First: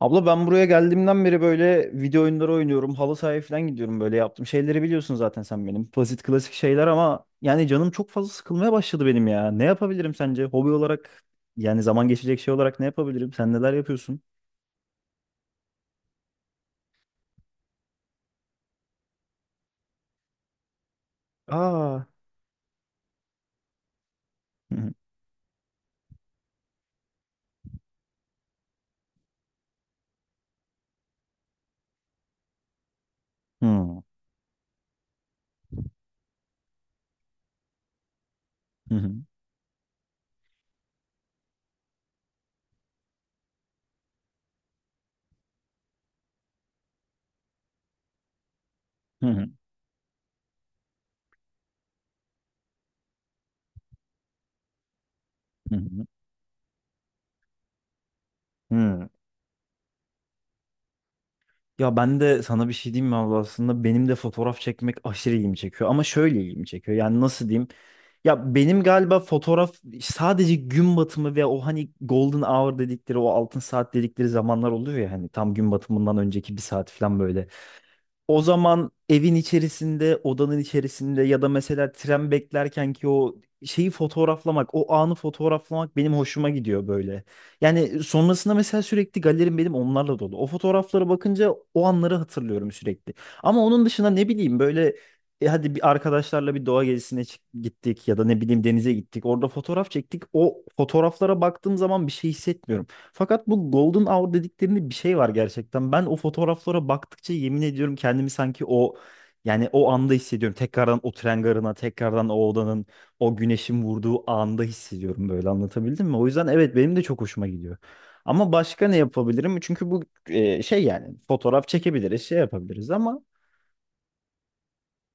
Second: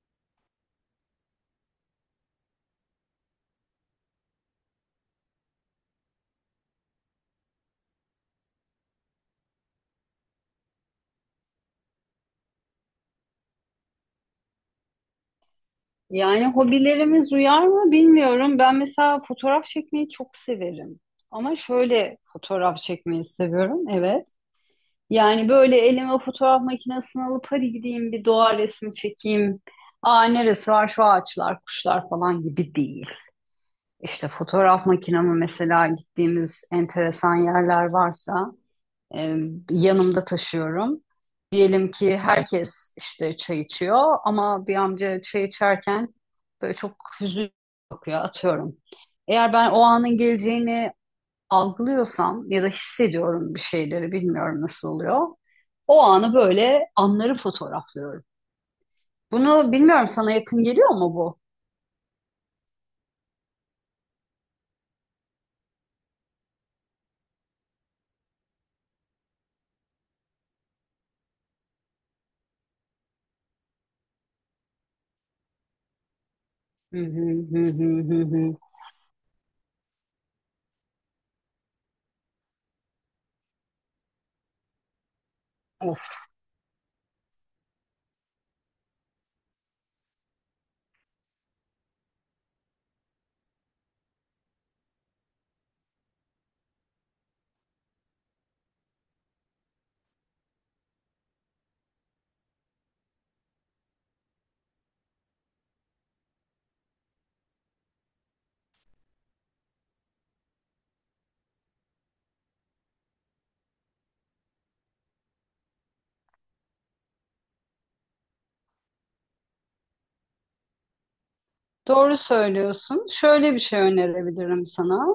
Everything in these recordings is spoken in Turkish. Abla ben buraya geldiğimden beri böyle video oyunları oynuyorum. Halı sahaya falan gidiyorum böyle yaptım. Şeyleri biliyorsun zaten sen benim. Basit klasik şeyler ama yani canım çok fazla sıkılmaya başladı benim ya. Ne yapabilirim sence? Hobi olarak yani zaman geçecek şey olarak ne yapabilirim? Sen neler yapıyorsun? Yani hobilerimiz uyar mı bilmiyorum. Ben mesela fotoğraf çekmeyi çok severim. Ama Aa. şöyle fotoğraf çekmeyi seviyorum, evet. Hı hı. Yani böyle elime fotoğraf makinesini alıp hadi gideyim bir doğa resmi çekeyim. Aa neresi var şu ağaçlar, kuşlar falan gibi değil. Hı hı. İşte fotoğraf makinamı mesela gittiğimiz enteresan yerler varsa Hı e, yanımda taşıyorum. Diyelim ki herkes işte çay içiyor ama bir amca çay içerken böyle çok hüzün bakıyor atıyorum. hı. Eğer ben o anın geleceğini algılıyorsam ya da hissediyorum bir şeyleri bilmiyorum nasıl oluyor. Hı O hı. anı böyle anları fotoğraflıyorum. Hı hı. Bunu bilmiyorum sana yakın geliyor mu bu? Ya ben de sana bir şey diyeyim mi abla? Aslında benim de fotoğraf çekmek aşırı ilgimi çekiyor, ama şöyle ilgimi çekiyor, yani nasıl diyeyim, ya benim galiba fotoğraf sadece gün batımı ve o hani golden hour dedikleri, o altın saat dedikleri zamanlar oluyor ya, hani tam gün batımından önceki bir saat Hı falan hı böyle. hı hı hı O hı. zaman evin içerisinde, odanın içerisinde ya da mesela tren beklerken ki o şeyi fotoğraflamak, o anı fotoğraflamak Of. benim hoşuma gidiyor böyle. Yani sonrasında mesela sürekli galerim benim onlarla dolu. O fotoğraflara bakınca o anları hatırlıyorum sürekli. Ama onun dışında ne bileyim böyle hadi bir arkadaşlarla bir doğa gezisine gittik ya da ne bileyim denize gittik. Orada fotoğraf çektik. O fotoğraflara baktığım zaman bir şey hissetmiyorum. Fakat bu Golden Hour dediklerinde bir şey var gerçekten. Ben o fotoğraflara baktıkça yemin ediyorum, kendimi sanki o, yani o anda hissediyorum. Tekrardan o tren garına, tekrardan o odanın, o güneşin vurduğu anda hissediyorum böyle. Anlatabildim mi? O yüzden evet, benim de çok hoşuma gidiyor. Ama başka ne yapabilirim? Çünkü bu şey, yani fotoğraf Doğru çekebiliriz, şey yapabiliriz söylüyorsun. ama Şöyle bir şey önerebilirim sana.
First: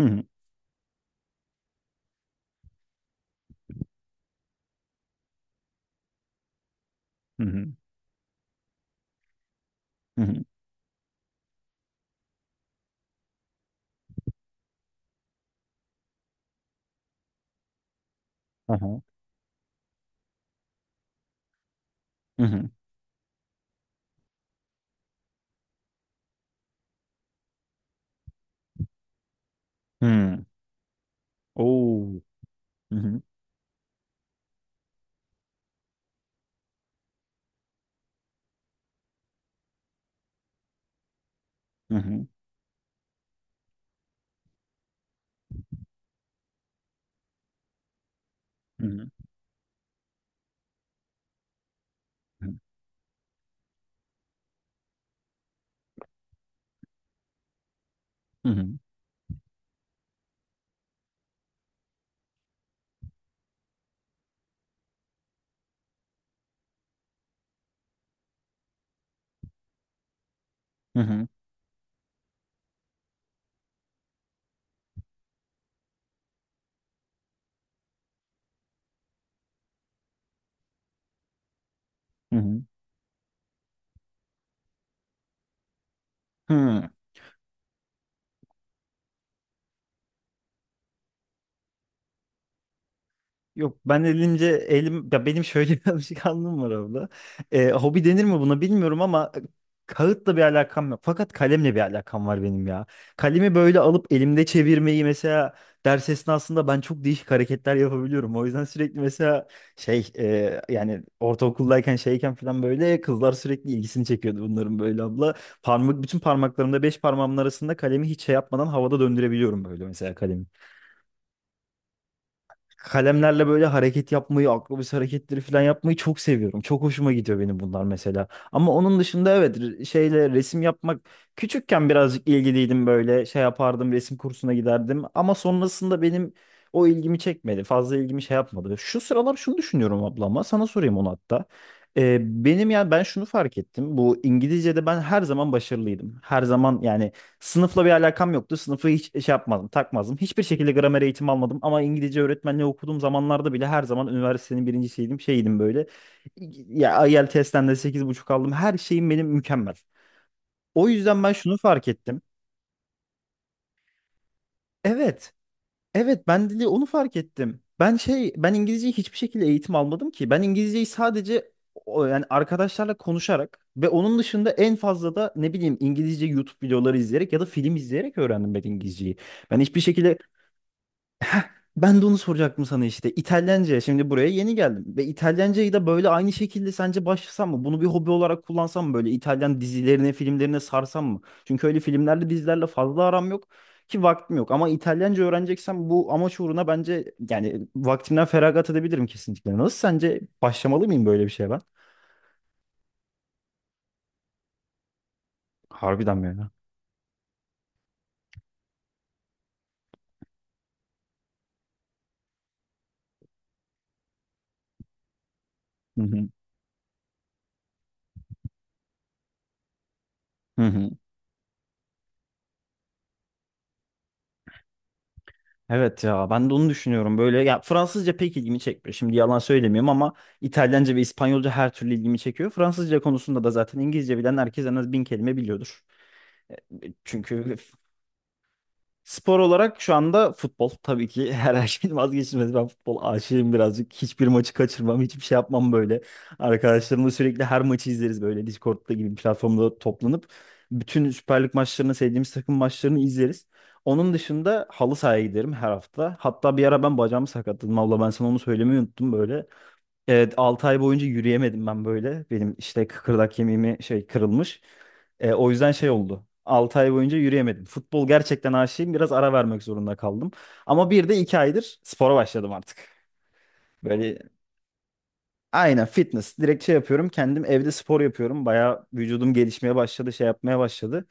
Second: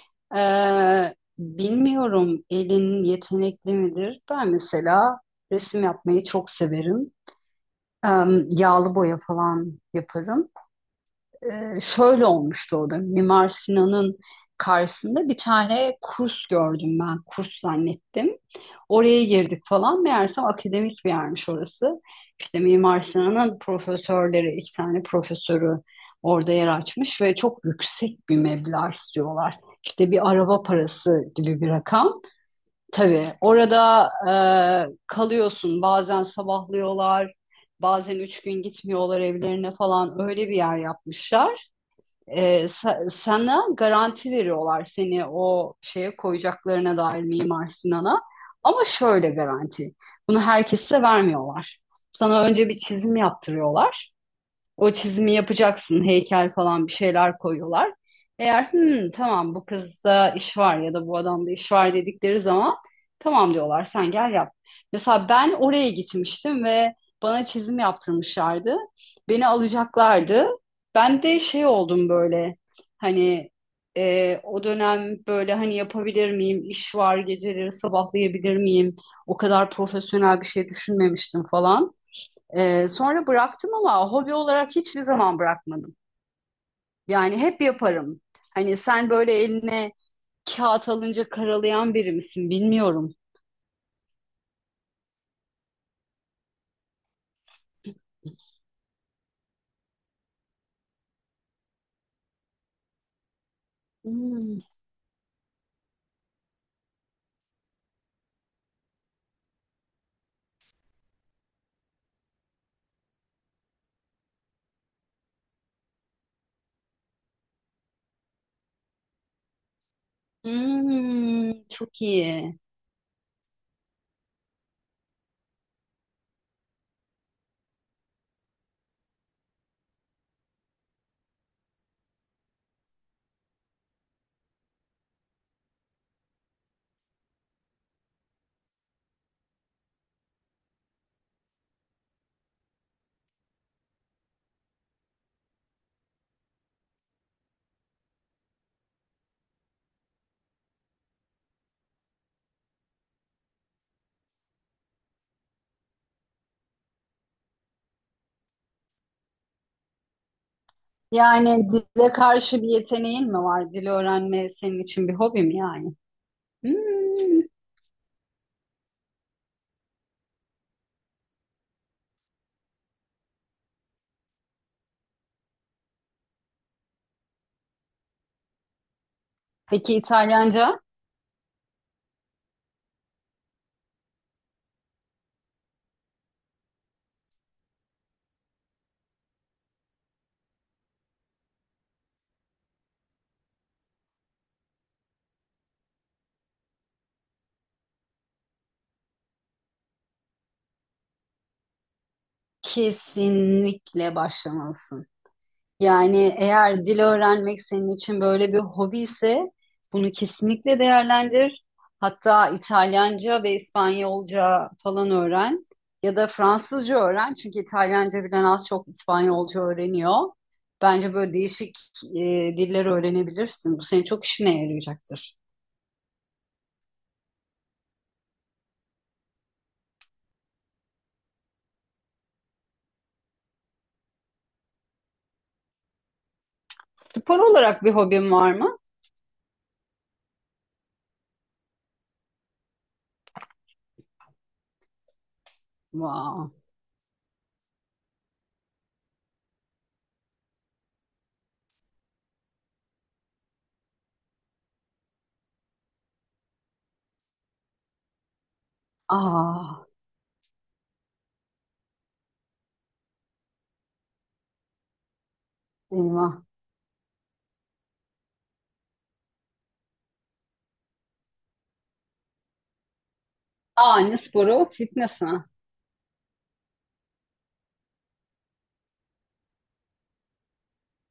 Hı hı Bilmiyorum elin yetenekli midir? Ben mesela resim yapmayı çok severim. hı hı Ee, yağlı boya falan hı hı yaparım. Şöyle olmuştu o da. Mimar Sinan'ın karşısında bir tane kurs gördüm ben. Kurs zannettim. aha, Oraya girdik falan. Meğersem akademik bir yermiş orası. hı İşte hı Mimar Sinan'ın profesörleri, iki tane profesörü orada yer açmış ve çok yüksek bir meblağ istiyorlar. İşte bir hı. araba parası gibi bir rakam. Oo. Hı hı Tabii orada kalıyorsun. Bazen sabahlıyorlar, bazen üç gün gitmiyorlar evlerine falan. Öyle bir yer yapmışlar hı hı sana garanti veriyorlar seni o şeye koyacaklarına dair Mimar Sinan'a. Ama hı şöyle garanti. Bunu herkese vermiyorlar. Sana hı önce bir çizim yaptırıyorlar. O çizimi yapacaksın, heykel falan bir şeyler koyuyorlar. hı Eğer "Hmm, tamam bu kızda iş var ya da bu adamda iş var dedikleri zaman tamam diyorlar sen gel yap. Mesela ben oraya gitmiştim ve bana çizim yaptırmışlardı. Beni alacaklardı. Ben hı de şey oldum böyle hani o dönem böyle hani yapabilir miyim, iş var geceleri sabahlayabilir miyim? O kadar profesyonel bir şey düşünmemiştim falan. hı Sonra bıraktım ama hobi olarak hiçbir zaman bırakmadım. hı. Yani hep yaparım. Hani sen böyle eline kağıt alınca karalayan biri misin bilmiyorum. Yok, ben elim ya, benim şöyle bir alışkanlığım var abla. Hobi denir mi buna bilmiyorum ama kağıtla bir alakam yok. Fakat kalemle bir alakam var benim ya. Kalemi böyle alıp elimde Hmm. çevirmeyi mesela ders esnasında ben çok değişik hareketler yapabiliyorum. O yüzden sürekli mesela şey, yani ortaokuldayken şeyken falan böyle kızlar sürekli ilgisini çekiyordu bunların böyle abla. Parmak, bütün parmaklarımda, beş parmağımın arasında kalemi hiç şey yapmadan havada döndürebiliyorum böyle mesela kalemi. Çok iyi. Kalemlerle böyle hareket yapmayı, akrobasi hareketleri falan yapmayı çok seviyorum. Çok hoşuma gidiyor benim bunlar mesela. Ama onun dışında evet, şeyle resim yapmak, küçükken birazcık ilgiliydim böyle, şey yapardım, resim kursuna giderdim. Ama sonrasında benim o ilgimi çekmedi. Fazla ilgimi şey yapmadı. Şu sıralar şunu düşünüyorum ablama, sana sorayım onu hatta. Benim, yani ben şunu fark ettim. Bu İngilizce'de ben her zaman başarılıydım. Her zaman yani sınıfla bir alakam yoktu. Sınıfı hiç şey yapmadım, takmazdım. Hiçbir şekilde gramer eğitimi almadım ama İngilizce öğretmenliği okuduğum zamanlarda bile her zaman üniversitenin birincisiydim, şeydim böyle. Ya IELTS'ten de sekiz buçuk aldım. Her şeyim benim mükemmel. O yüzden ben şunu Yani fark dile ettim. karşı bir yeteneğin mi var? Dil öğrenme senin için bir Evet, hobi mi yani? evet, ben dili onu fark Hmm. ettim. Ben şey, ben İngilizceyi hiçbir şekilde eğitim almadım ki. Ben İngilizceyi sadece yani arkadaşlarla konuşarak ve onun dışında en fazla da ne bileyim İngilizce YouTube videoları izleyerek ya da film izleyerek öğrendim ben İngilizceyi. Ben hiçbir Peki şekilde İtalyanca? ben de onu soracaktım sana işte. İtalyanca. Şimdi buraya yeni geldim. Ve İtalyancayı da böyle aynı şekilde sence başlasam mı? Bunu bir hobi olarak kullansam mı? Böyle İtalyan dizilerine, filmlerine sarsam mı? Çünkü öyle filmlerle, dizilerle fazla aram yok ki, vaktim yok. Ama İtalyanca öğreneceksem bu amaç uğruna, bence yani vaktimden feragat edebilirim kesinlikle. Nasıl, sence başlamalı mıyım böyle bir şeye ben? Kesinlikle başlamalısın. Harbiden mi Yani ya? eğer dil öğrenmek senin için böyle bir hobi ise bunu kesinlikle değerlendir. Hatta İtalyanca ve İspanyolca falan öğren Hı ya da hı. Fransızca öğren. Çünkü İtalyanca bilen az çok İspanyolca öğreniyor. Hı hı. Bence böyle değişik e, diller öğrenebilirsin. Bu senin çok işine yarayacaktır. Evet ya, ben de onu düşünüyorum. Böyle ya, Fransızca pek ilgimi çekmiyor. Şimdi yalan söylemiyorum ama İtalyanca ve İspanyolca her türlü ilgimi çekiyor. Fransızca konusunda da zaten İngilizce bilen herkes en az bin kelime biliyordur. Spor Çünkü olarak bir hobin var mı? spor olarak şu anda futbol tabii ki her şeyin vazgeçilmezi. Ben futbol aşığım birazcık. Hiçbir maçı kaçırmam, hiçbir şey yapmam böyle. Wow. Arkadaşlarımla sürekli her maçı izleriz böyle Discord'da gibi bir platformda toplanıp. Bütün Süper Lig maçlarını, sevdiğimiz takım maçlarını izleriz. Onun dışında halı sahaya giderim her hafta. Hatta bir ara ben bacağımı sakatladım abla, ben sana onu söylemeyi unuttum böyle. Aa, Evet, 6 ay boyunca yürüyemedim ben böyle. Benim işte kıkırdak kemiğimi şey, kırılmış. O yüzden şey oldu. eyvah. 6 ay boyunca yürüyemedim. Futbol gerçekten aşığım. Biraz ara vermek zorunda kaldım. Ama bir de 2 aydır spora başladım artık. Aa, ne Böyle sporu? Fitness mi? aynen fitness. Direkt şey yapıyorum. Kendim evde spor yapıyorum. Bayağı vücudum gelişmeye başladı, şey yapmaya başladı.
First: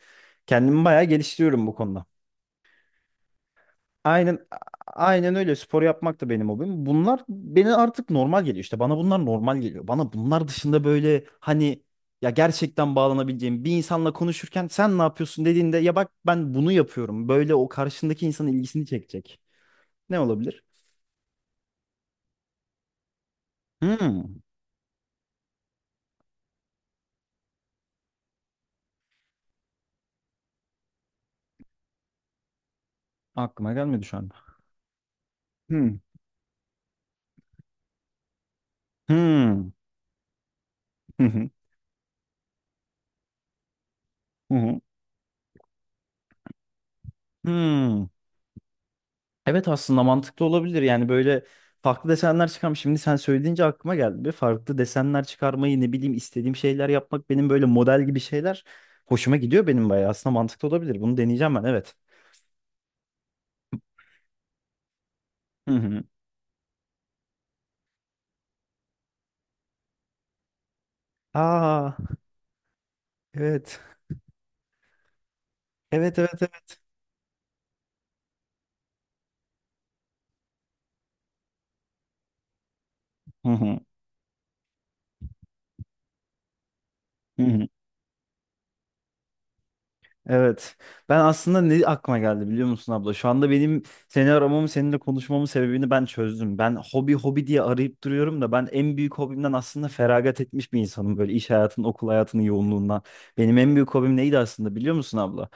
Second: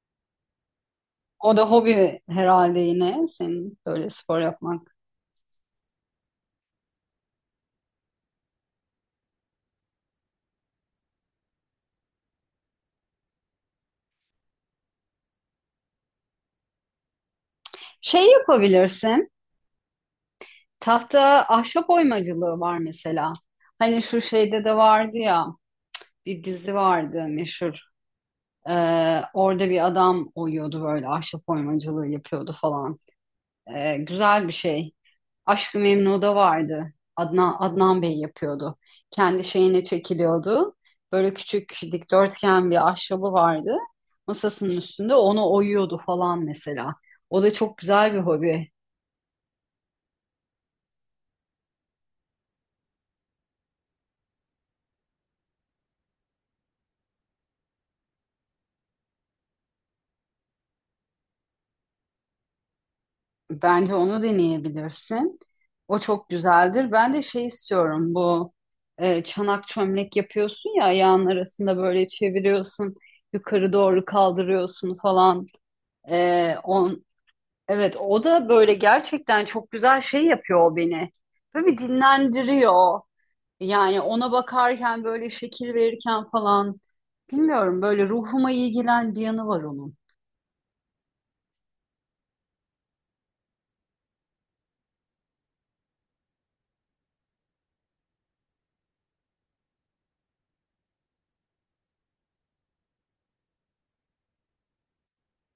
Kendimi bayağı O da geliştiriyorum bu konuda. hobi herhalde yine senin böyle Aynen spor yapman. aynen, öyle, spor yapmak da benim hobim. Bunlar beni artık normal geliyor. İşte bana bunlar normal geliyor. Bana bunlar dışında böyle hani, ya gerçekten bağlanabileceğim bir insanla konuşurken sen ne yapıyorsun dediğinde, ya bak ben bunu yapıyorum. Böyle o karşındaki Şey insanın ilgisini yapabilirsin. çekecek. Ne olabilir? Tahta ahşap oymacılığı var mesela. Hani şu Hmm, şeyde de vardı ya bir dizi vardı meşhur. Orada bir adam oyuyordu böyle ahşap oymacılığı yapıyordu falan. Aklıma gelmedi şu an. Güzel bir şey. Aşk-ı Hmm. Memnu'da vardı. Adnan Bey yapıyordu. Kendi Hmm. şeyine çekiliyordu. Hı Böyle hı. küçük dikdörtgen bir ahşabı vardı. Hı Masasının hı. üstünde onu oyuyordu falan mesela. O da çok Hmm. güzel bir hobi. Evet, aslında mantıklı olabilir. Yani böyle farklı desenler çıkarmış. Şimdi sen söyleyince aklıma geldi. Bir farklı desenler çıkarmayı, ne bileyim istediğim şeyler yapmak benim, böyle model gibi şeyler hoşuma gidiyor benim bayağı. Aslında mantıklı olabilir. Bunu deneyeceğim ben, evet. Bence onu deneyebilirsin. Hı O hı. çok güzeldir. Ben de şey istiyorum bu çanak çömlek yapıyorsun ya ayağın arasında Aa, böyle çeviriyorsun yukarı evet. doğru kaldırıyorsun falan. Evet, evet, E, evet. on, evet o da böyle gerçekten çok güzel şey yapıyor o beni. Böyle bir dinlendiriyor. Hı hı. Yani ona bakarken böyle şekil verirken falan Hı hı. bilmiyorum böyle ruhuma iyi gelen bir yanı var onun. Evet. Ben aslında ne aklıma geldi biliyor musun abla? Şu anda benim seni aramamın, seninle konuşmamın sebebini ben çözdüm. Ben hobi hobi diye arayıp duruyorum da ben en büyük hobimden aslında feragat etmiş bir insanım. Böyle iş hayatının, okul hayatının yoğunluğundan. Benim en büyük hobim neydi aslında biliyor musun abla?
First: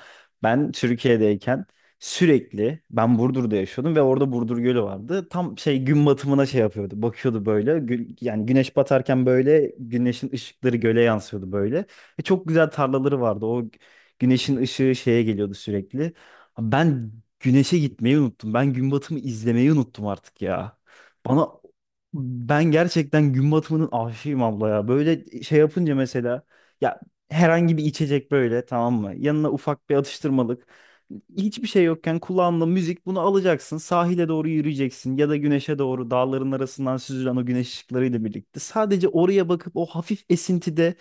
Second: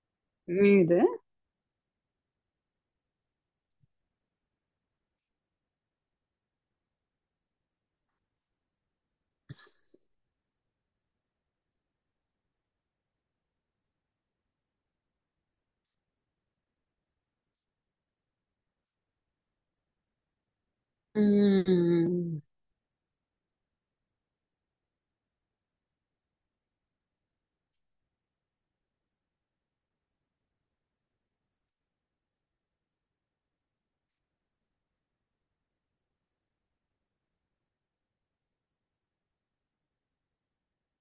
Ben Neydi? Türkiye'deyken sürekli ben Burdur'da yaşıyordum ve orada Burdur Gölü vardı. Tam şey, gün batımına şey yapıyordu. Bakıyordu böyle. Yani güneş batarken böyle güneşin ışıkları göle yansıyordu böyle. Ve çok güzel tarlaları vardı. O güneşin ışığı şeye geliyordu sürekli. Ben güneşe gitmeyi unuttum. Ben gün batımı izlemeyi unuttum artık ya. Bana, Hmm. ben gerçekten gün batımının aşığıyım abla ya. Böyle şey yapınca mesela, ya, herhangi bir içecek, böyle, tamam mı? Yanına ufak bir atıştırmalık. Hiçbir şey yokken kulağında müzik, bunu alacaksın. Sahile doğru yürüyeceksin ya da güneşe doğru dağların arasından süzülen o güneş ışıklarıyla birlikte. Sadece oraya bakıp o hafif esintide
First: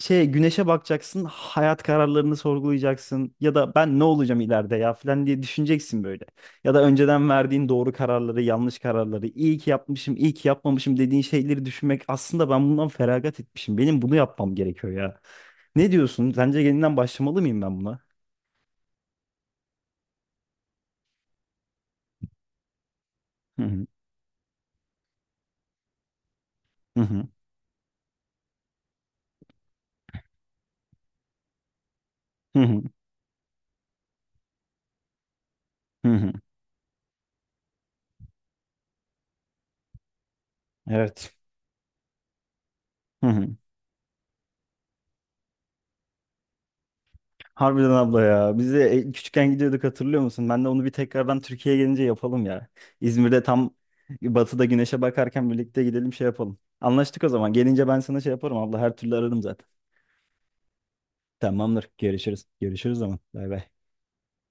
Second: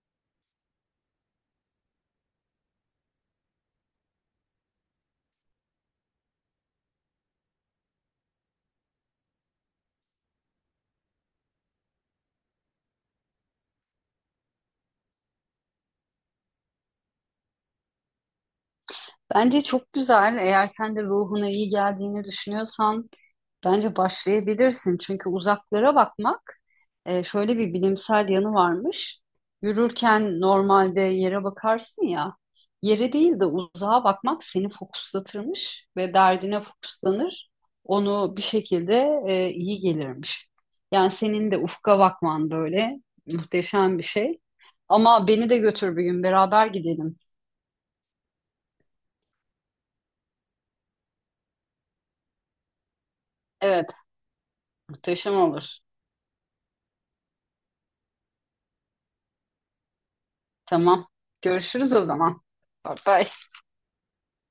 şey, güneşe bakacaksın, hayat kararlarını sorgulayacaksın ya da ben ne olacağım ileride ya falan diye düşüneceksin böyle. Ya da önceden verdiğin doğru kararları, yanlış kararları, iyi ki yapmışım, iyi ki yapmamışım dediğin şeyleri düşünmek, aslında ben bundan feragat etmişim. Benim bunu yapmam gerekiyor ya. Ne diyorsun? Sence yeniden başlamalı mıyım ben buna? Bence çok güzel. Eğer sen de ruhuna iyi geldiğini düşünüyorsan Hı hı. bence başlayabilirsin. Çünkü uzaklara bakmak Hı şöyle bir bilimsel yanı varmış. Yürürken normalde yere bakarsın ya, hı. yere değil de uzağa bakmak seni fokuslatırmış Hı ve hı. derdine fokuslanır. Onu bir şekilde iyi gelirmiş. Yani Evet. senin de ufka bakman böyle Hı hı. Evet. muhteşem bir şey. Ama beni de götür bir gün beraber gidelim. Harbiden abla ya. Biz de küçükken gidiyorduk hatırlıyor musun? Ben de onu bir tekrardan Türkiye'ye gelince yapalım ya. İzmir'de tam Evet, batıda güneşe muhteşem bakarken olur. birlikte gidelim, şey yapalım. Anlaştık o zaman. Gelince ben sana şey yaparım abla. Her türlü ararım zaten. Tamam. Tamamdır. Görüşürüz o zaman. Görüşürüz. Bye Görüşürüz o zaman. bye. Bay bay.